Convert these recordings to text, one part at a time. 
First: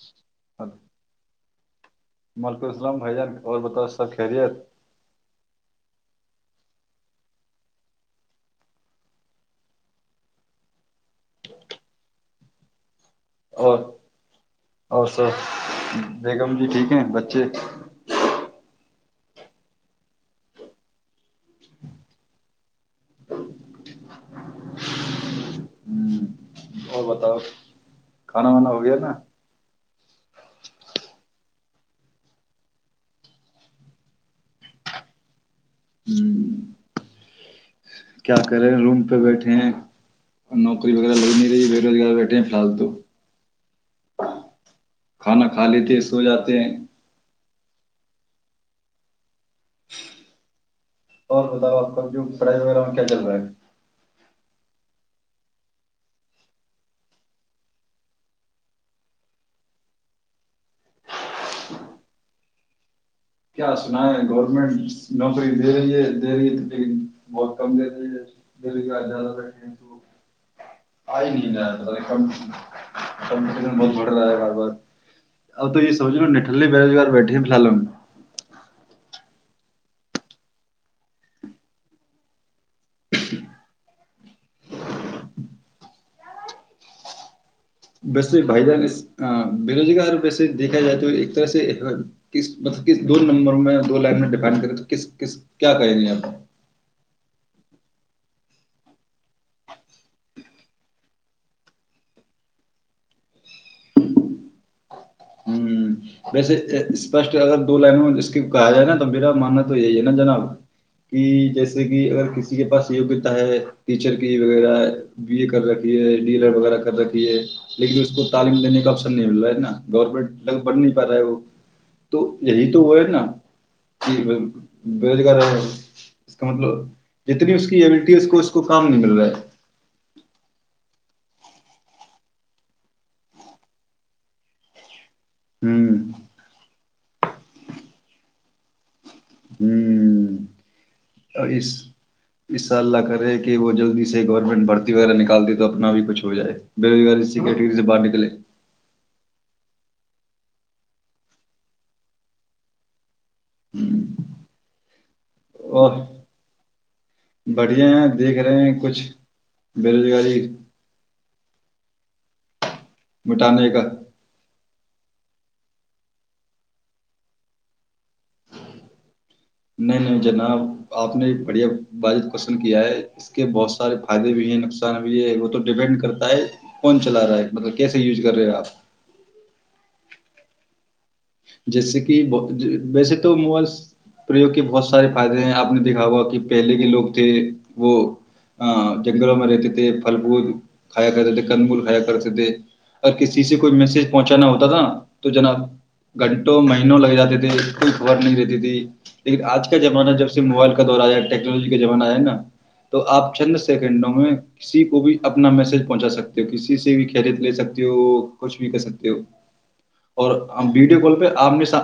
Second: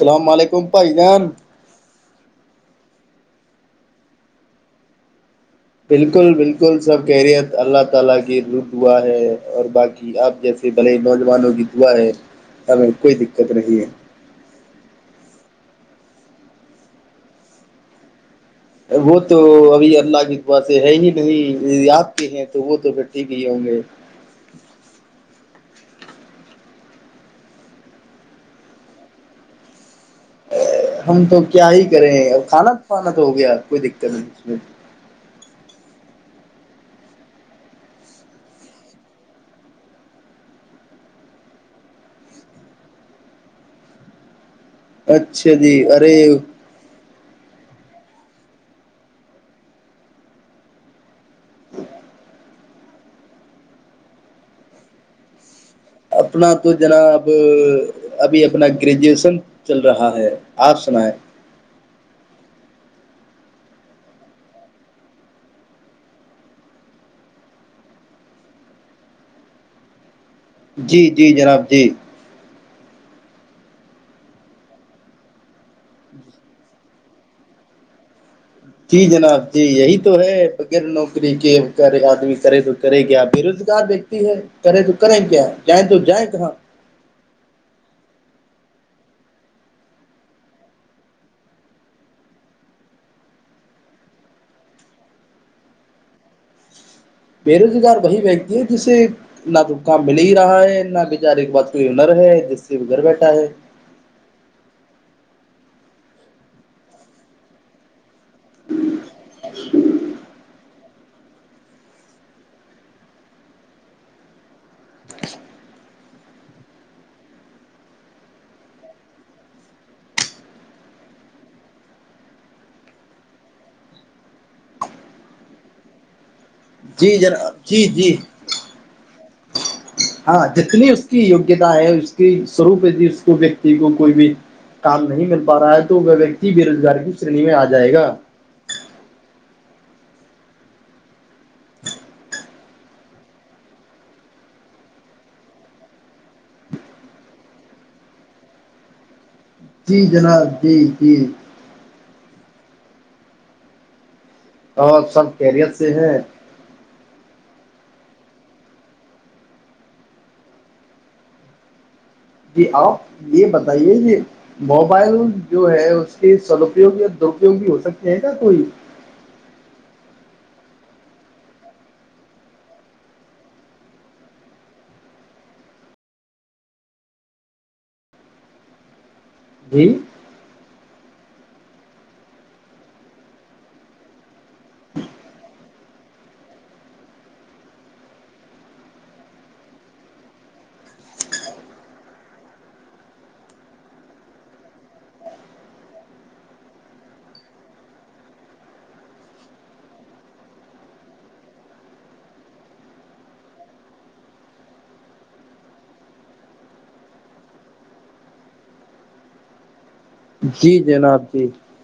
اللام علیکم بھائی جان وعلیکم السلام بھائی جان اور بتاؤ سب خیریت اور [inaudible] اور سر بیگم جی ٹھیک ہیں بچے وہ تو ابھی اللہ کی پاس ہے ہی نہیں آپ کے ہیں تو وہ تو پھر ٹھیک ہی ہوں گے ہوں، اور بتاؤ کھانا وانا ہو گیا نا ہم تو کیا ہی کریں اور کھانا پانا تو ہو گیا کوئی دقت نہیں اس میں ہوں، کیا کہ رہے ہیں روم پہ بیٹھے ہیں نوکری وغیرہ لگ نہیں رہی بے روزگار بیٹھے ہیں فی الحال تو کھانا اچھا کھا جی لیتے ہیں ارے سو جاتے ہیں اور بتاؤ آپ جو پڑائی وغیرہ کیا چل رہا ہے اپنا تو جناب ابھی اپنا گریجویشن چل رہا ہے آپ سنیں کیا سنا ہے گورنمنٹ نوکری دے رہی ہے دے رہی ہے لیکن بہت کم دے رہی ہے د ب زیادہ رہ رہی ہے تو جی آئی جی نہیں جناب جی ن کم کمن بہت بڑھ رہا ہے بار بار اب تو یہ سبی نٹھے بے روزگار بیٹھے ہیں فی الحالوں جی جناب جی یہی تو ہے بغیر نوکری کےغیر آدمی کرے تو کرے کیا بے روزگار ویکتی ہے کرے تو کریں کیا جائیں تو جائیں کہاں ویسے بھائی جان بے روزگار ویسے دیکھا جائے تو ایک طرح سے مطلب دو نمبر میں دو لائن میں ڈفڈ کرے تو کس کیا کہیں گے یہپ بے روزگار وہی ویکتی ہے جس سے نہ تو کام مل ہی رہا ہے نہ بچار ایک بات کوئی ہنر ہے جس سے وہ گھر بیٹھا ہے ہوں ویسے اسپشٹ اگر دو لائنوں میں ج کہا جائے نا تو میرا ماننا تو یہی ہے نا جناب کہ جیسے کہ اگر کسی کے پاس یگیہتا ہے ٹیچر کی وغیرہ بی اے کر رکھی ہے ڈیلر وغیرہ کر رکھی ہے لیکن اس کو تعلیم دینے کا آسن نہیں مل رہا ہے نا گورنمنٹ لگ بڑ نہیں پا رہا ہے وہ تو یہی تو وہ ہے نہ کہ بیروزگار مطلب جی جتنی جناب اس کی جی ایبلٹی جی اس کو اس کو کام نہیں مل رہا ہے ہاں جتنی اس کی یوگیتا ہے اس کی سوروپ اس کو ویکتی کو کوی بھی کام نہیں مل پا رہا ہے ہوں تو وہ ویکتی بے روزگاری شنی میں ا جایگا ہم اس اس اللہ کرے کہ وہ جلدی سے گورنمنٹ بھرتی وغیرہ نکال دے تو اپنا بھی کچھ ہو جائے بیروزگاری سی کٹگری سے باہر نکلے جی جناب جی جی اور سب خیریت سے اور ہیں بڑھیا ہیں دیکھ رہے ہیں کچھ بیروزگاری جی اپ یہ بتائیے یہ موبائل جو ہے اس کے سد اپیوگ یا دراپیوگ بھی ہو سکتے ہیں کیا کوئی نہیں نہیں جناب اپ نے بڑھیا موبایل پسند کیا ہے اس کے بہت سارے فائدے بھی ہیں نقصان بھی ہے وہ تو ڈیپینڈ کرتا ہے کون چلا رہا ہے مطلب کیسے یوز کر رہے آپ جی جیسے کہ ویسے تو موبائل پریوگ کے بہت سارے فائدے ہیں اپ نے دیکھا ہوا کہ پہلے کے لوگ تھے وہ جنگلوں میں رہتے تھے پھل پھول کھایا کرتے تھے کند مول کھایا کرتے تھے اور کسی سے کوئی میسج پہنچانا ہوتا تھا تو جناب گھنٹوں مہینوں لگ جاتے تھے کوئی خبر نہیں رہتی تھی لیکن آج کا زمانہ جب سے موبائل کا دور آیا ٹیکنالوجی کا زمانہ آیا نہ تو آپ چند سیکنڈوں میں کسی کو بھی اپنا میسج پہنچا سکتے ہو کسی سے بھی خیریت لے سکتے ہو کچھ بھی کر سکتے ہو اور ہم جی ویڈیو کال جناب پہ جی امنے سا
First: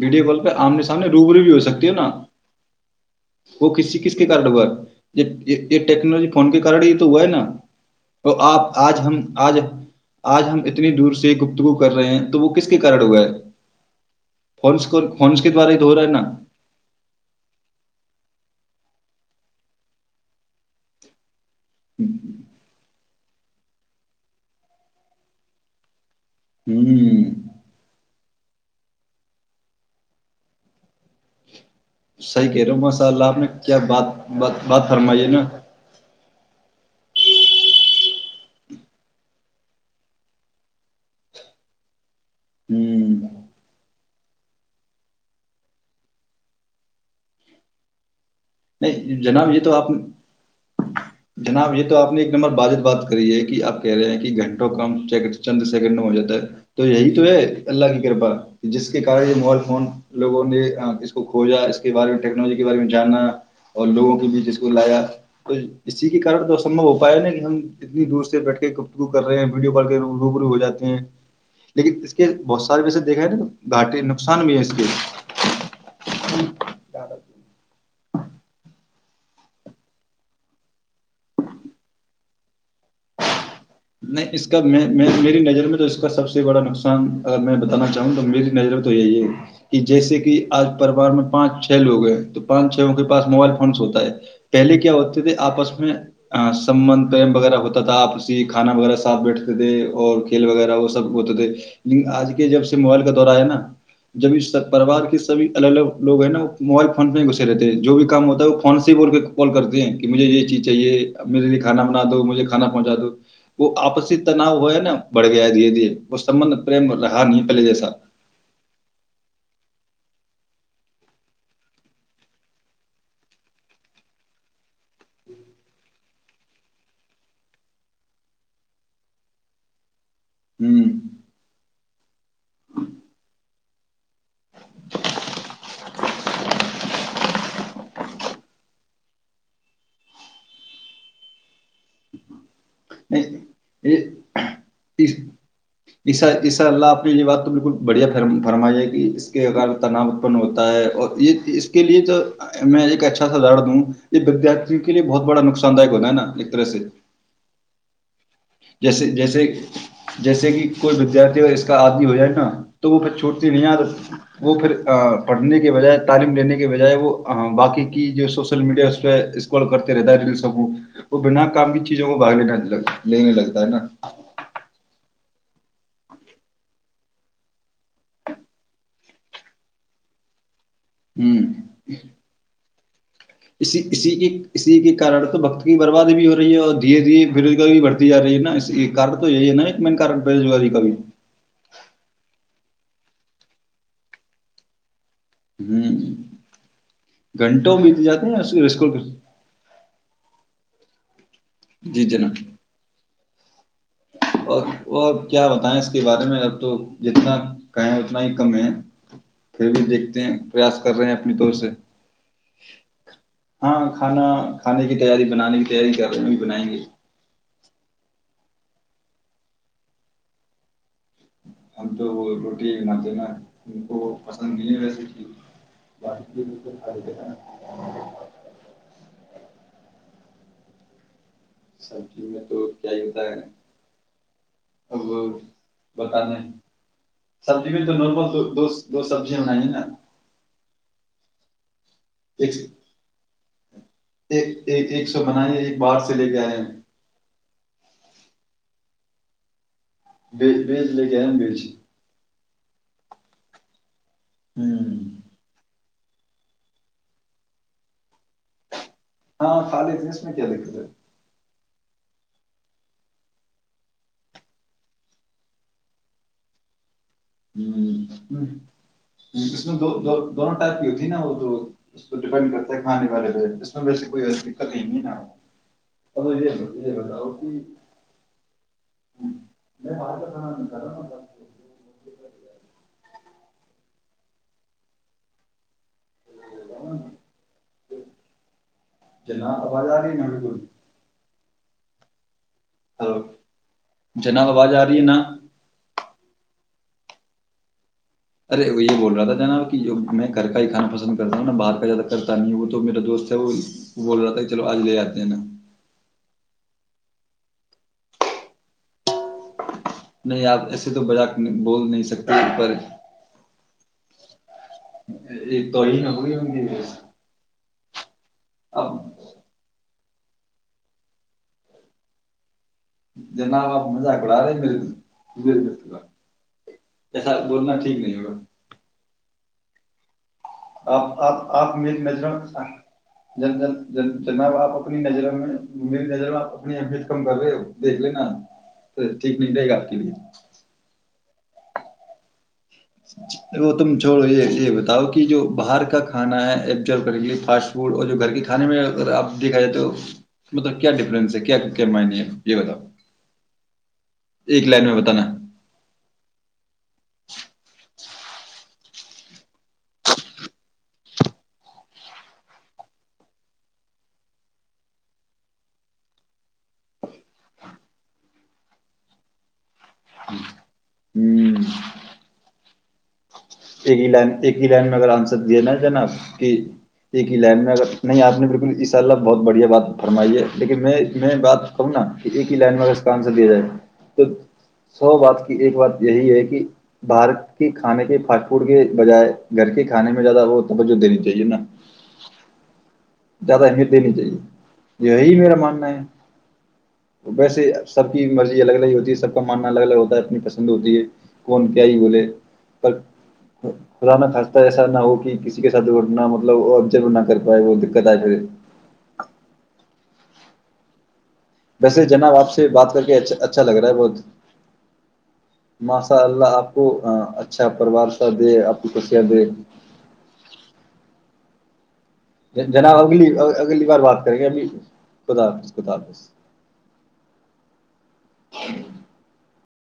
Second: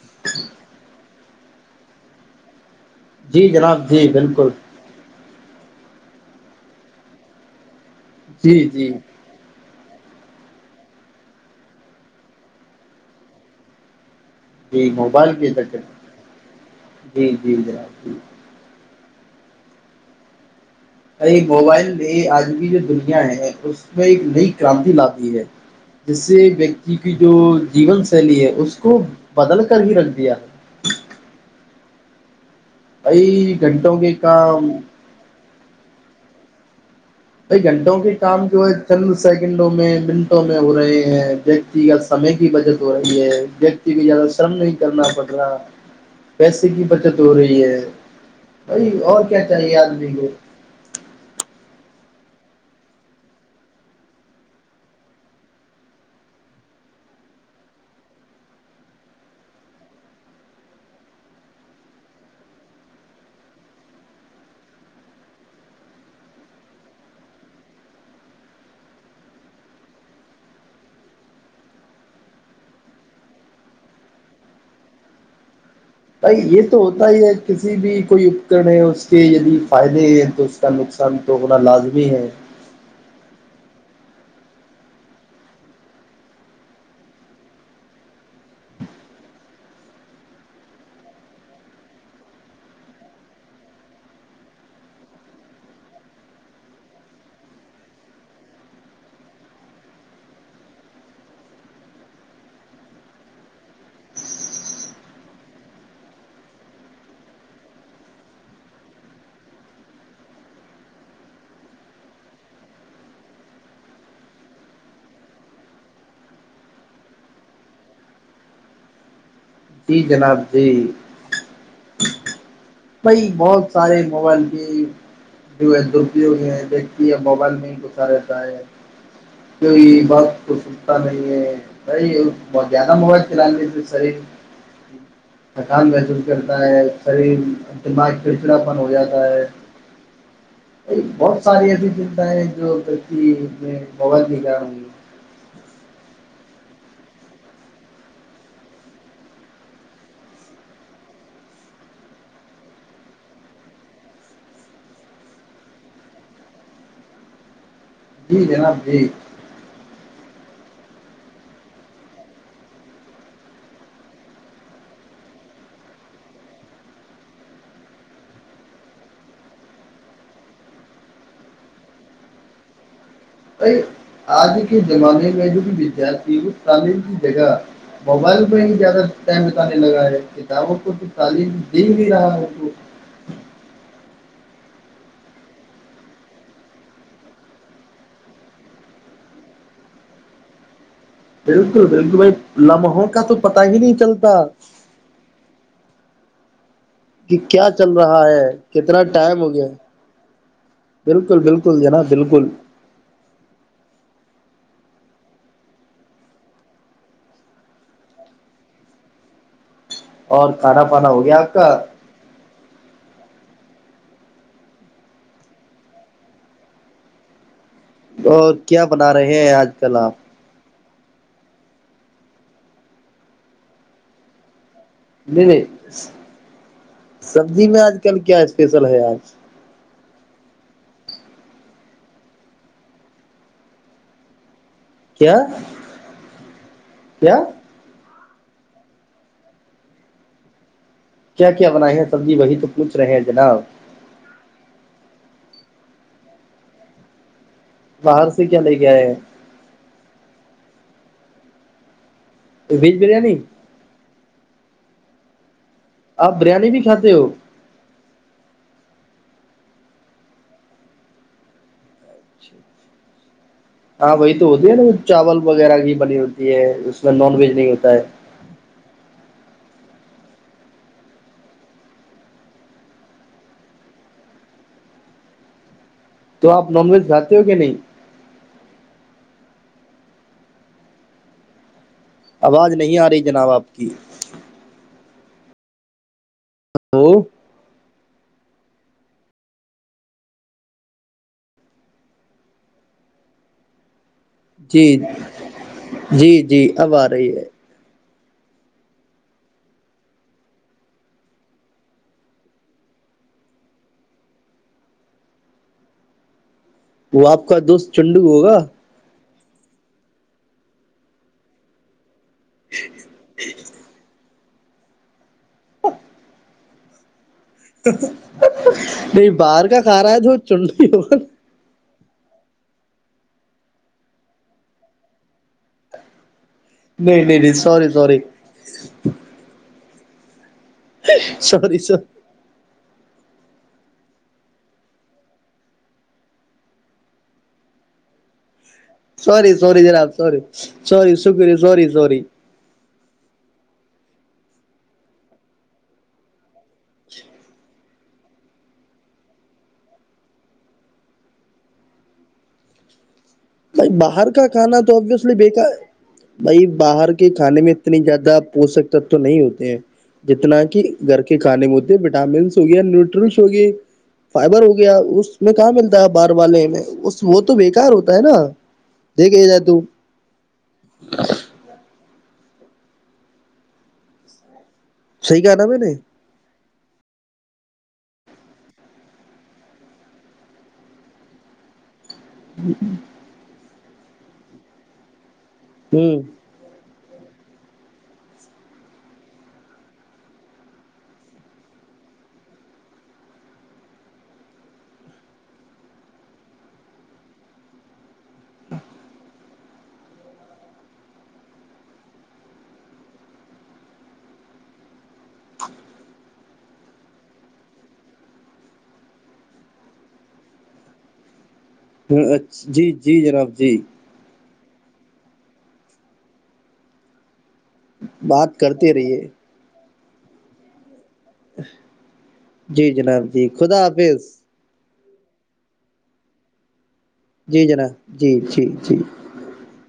ویڈیو کال پہ آمنے سامنے روبرو بھی ہو سکتے ہے نہ جی وہ جناب کسی جی کس کے کارن بالکل ہوا یہ ٹیکنالوجی فون کے کارن یہ تو ہوا ہے نہ تو جی اپ جی اج ہم اج آج ہم اتنی دور سے گفتگو کر رہے ہیں تو وہ کس کے کارن ہوا ہے جی فونس کو موبائل فونس کے دوارا ہی کےذریعے تو ہو رہا ہے نا جی جی جناب جی [inaudible] موبائل بھی اج بھی جو دی ہیں اس میں ایک نئی کرانتی لاتی ہے جس سے ویکتی کی ہوں جو جیون چلیے اس کو بدل کر ہی رکھ دیا [inaudible] سہی کہ رہے ماشاء اللہ اپ نے کئی کیا گھنٹوں بات کے کام بات فرمای ہے نہ بھای گھنٹوں کے کام جو ہے چند سیکنڈوں میں منٹوں میں ہو رہے ہیں دیکھتی سمے کی بچت ہو ہوں رہی ہے ویکتی کی زیادہ شرم نہیں کرنا پڑ رہا پیسے کی بچت ہو رہی ہے بھائی نہیں اور کیا جناب یہ تو چاہیے اپ آدمی کو جناب یہ تو آپ نے ایک نمبر واجب بات کری ہے کے اپ کہ رہے ہیں کہ گھنٹوں کم چند سیکنڈ میں ہو جاتا ہے تو یہی تو ہے اللہ کی کرپا جس کے کارن یہ موبائل فون لوگوں نے اس کو کھوجا اس کے بارے میں ٹیکنالوجی کے بارے میں جانا اور لوگوں کے بیچ اس کو لایا تو اسی کے کارن تو سمبھو ہو پایا نہ کہ ہم اتنی دور سے بیٹھ کے گفتگو کر رہے ہیں ویڈیو کال کر روبرو ہو جاتے ہیں لیکن اس کے بہت سارے ویسے دیکھا ہے نہ گھاٹے نقصان بھی ہے اس کے بائی یہ تو ہوتا ہی ہے کسی بھی کوئی کت نہیں اس کے یدی فائدے ہیں تو اس کا نقصان تو ہونا لازمی ہے نہیں اس کا میری نظر میں تو اس کا سب سے بڑا نقصان اگر میں بتانا چاہوں تو میری نظر میں تو یہی ہے کہ جیسے کہ آج پوار میں پانچ چھ لوگ ہیں تو پانچ چھ کے پاس موبائل فونس ہوتا ہے پہلے کیا ہوتے تھے آپس میں سبھ پم وغیرہ ہوتا تھا آپس کھانا وغیرہ صاتھ بیٹھتے تھے اور کھیل وغیرہ وہ سب ہوتے تھے لیکن آج کے جب سے موبائل کا دورہ ہے نا جبب پرریوار کے سھی الگ الگ لوگ ہیں نا وہ موبائل فون پ ہی گھسے رہتے ہیں جو بھی کام ہوتا ہے وہ فون سے ہی بول کے کال کرتے ہیں کہ مجھے یہ چیز چاہیے میرے لیے کانا بنا دو مجھے کھانا پہنچا دو وہ آپسی تناؤ ہو ہے نا بڑھ گیا دھیے دھیے وہ سمبند پرریم رہا نہیں پہلے جیسا جی جناب جی بئی بہت سارے موبائل کے جو ہے درپیگ ہیں دیکھتی ہے موبائل میں ہی گھا رہتا ہے کی بہت ہوں اسکتا نہیں ہے بھائی بہت زیادہ موبائل چلانے سح [unintelligible] تھکان محسوس کرتا ہے شریر دماغ چڑچڑاپن ہو جاتا ہے یہ بہت ساری ایسی چتایں نہیں تی میں بگت نہیں ج رہوں گی [inaudible] یہ عیسا عیسا اللہ آپ آنی یہ بات تو بالکل بڑھیا فرمائی ہے کہ اس کے اار تناؤ اتپن ہوتا ہے اور یہ اس کے لیے تو میں ایک اچھا سا درد ہوں یہ ودارتھیوں کے لیے بہت بڑا نقصان داک ہوتا ہے نا ایک طرح سے جی جناب ج جیسے جیسے جیسے کہ کوئی ودیارتی اگر اس کا عادی ہو جائے نا تو وہ پھر چھوٹتی نہیں ہے عادت وہ پھر پڑھنے کے بجائے تعلیم لینے کے بجائے وہ باقی کی جو سوشل میڈیا اس پہ اسکرول کرتے رہتا ہے انسٹا کو وہ بنا کام کی چیزوں کو بھگ نے گتا ہیں بائی آج کے زمانے میں جوک ودارتھی ک تعلیم کی جگہ موبائل پہ ہی زیادہ ٹائم بتانے لگا ہے [inaudible] دعوتوں کی ہوں تعلیم دی نہیں رہا ہے ان کو اسی اسی کے اسی کے کن تو بکت کی برباد بھی ہو رہی ہے اور دھیرے دھیرے بےروزگاری بھی بڑھتی ج رہی ہے نا اسی ایک کارن تو یہی ہے نا ایک مین کادن بےروزگاری کا بھی بالکل بالکل بھائی لمحوں کا تو پتا ہی نہیں چلتا ہ [unintelligible] کہ کیا چل رہا ہے کتنا کے۔ ٹائم ہو گیا بالکل [unintelligible] بالکل بالکل جناب بالکل اور وہ کیا بتائیں اس کے بارے میں اب تو جتنا کہیں اتنا ہی کم ہے پھر بھی دیکھتے ہیں اور پریاس کھانا کر رہے پانا ہیں ہو اپنی گیا طور آپ کا سے ہاں کھانا کھانے کی تیاری بنانے کی تیاری کر رہے ہے ابھی ابھی بنائیں گے اور کیا بنا رہے ہیں آج کل آپ ہم تو وہ روٹی م جینا ان کو پسند نہیں ہے وس نہیں نہیں لیتے ہیں سبزی میں آج کل کیا اسپیشل ہے آج سبزی میں تو کیا ہی بتائیے اب کیا پتا نہیں کیا سبزی میں تو نارمل دو دو سبزیاں بنانی ہے نا کیا کیا بنائے ہیں سبزی وہی تو پچ رہے گ جناب ایک ایک ایک سو بنائی ہے ایک باہار سے لے کے آئے ہے باہر سے کیا لے کے آئے ہیں بی بیچ لے کےم بیچ [inaudible] ویج بریانی ہمم آپ بریانی بھی کھاتے ہو ہاں کھا لیتے ہیں اس میں کیا دقت ہے ہاں وہی تو ہوتی ہے نا وہ چاول وغیرہ کی بنی ہوتی ہے اس میں نان ویج نہیں ہوتا ہے جس میں دو دونوں ٹائپ کی ہوتی ہے نا وہ تو اس ڈپینڈ کرتا ہے کہنے والے ہے اس میں ویس کوئی دقت نہیں نا اے تو آپ نان ویج گ اور کھاتے ہو کہ کی نہیں ہ [inaudible] میں باہر کا کھانا نہیں کھاتا مطلب آواز نہیں آ رہی جناب آپ کی ہلو جناب آباز آ رہ مل کوئی ہ جناب آواز آ جی رہی ہے نا جی جی اب آ رہی ہے ارے وہ یہ بول رہا تھا ج نا کہ جو میں گھر کا ہی کھانا پسند کرتا ہوں نا باہر کا زیادہ کرتا نہیں وہ تو میرا دوست ہے وہ بول رہا تھا چلو آج لے آتے ہیں نا وہ آپ کا دوست چنڈو ہوگا نہیں آپ ایسے تو بج بول نہیں سکتے س پر یہ تو ہی نہ ہوی ہوں گیس تو نہیں باہر کا کارا دوچوںڈ ہو ج ن باپ مے اکڑ آ رہے مے کا نہیں ایسا نہیں نہیں سی بولنا ٹھیک سور نہیں ہوگا آپ آپ آپ سوری م م جن ج ج جناب آپ اپنی نظر میں میری نظر میں آپ اپنی امیت کم کر رہے ہو دیکھ لینا ٹھیک سور نہیں رہے سور گا آپ کے جرااب سور لیے سور ش سوری سوری وہ تم چھوڑو یہ یہ بتاؤ کہ جو باہر کا کھانا ہے ابزر کر فاسٹ فڈ اور جو گھر کے کھانے میں اگر آپ دیکھا جائے تو مطلب کیا ڈفرنس ہے کیا معنی یہ بتاؤ بھ باہر کا ایک کھانا لائن تو میں بتانا ابویسلی بےیکار ہے بائی باہر کے کھانے میں اتنے زیادہ پوشک تتو نہیں ہوتے ہیں جتنا کہ گھر کے کھانے میں ہوتے ہیں وٹامنس ہو گیا نیوٹرلس ہو گی فائبر ہو گیا اس میں کہاں ملتا ہے باہر والے میں وہ تو بیکار ہوتا ہے نا دیک کہ ج ت ایکگی لین ایک لن میں اگر آنسر صحیح کہا دیا نا میں نے جناب کہ ایک ہی لائن میں اگر نہیں آپ نے بالکل اس شاء اللہ بہت بڑھیا بات فرمائی ہے لیکن میں میں بات کہوں نا ایک ہی لینن مارک اسکان سے دیا جائے تو سو بات ایک بات ہوں یہی ہے کہ بھارت کی کھانے کے فاٹ بجائے گھر کے کھانے میں زیادہ وہ توجہ دینی چاہیے نا زیادہ اہمیت دینی چاہیے یہی میرا ماننا ہے ویسے سب کی مرضی الگ الگ ہوتی ہے سب کا ماننا الگ الگ ہوتا ہے اپنی پسند ہوتی ہے کون کیا ہی بولے پر خد نہ خواستہ ایسا نہ ہو کہ کسی کے ساتھ دوٹنا مطلب آبزرو نہ کر پائے وہ دقت آئے پھر ویسے جناب آپ سے جی بات کر کے جی جناب اچھا لگ جی رہا ہے بہت ماشاء اللہ آپ کو اچھا پروار سبھ دے بات آپنی کرتے خوشیاں رہیے د ا [unintelligible] جناب اگلی اگلی بار بات کریں گے ابھی خدا حافظ خدا حافظ جی جناب جی جٹی جی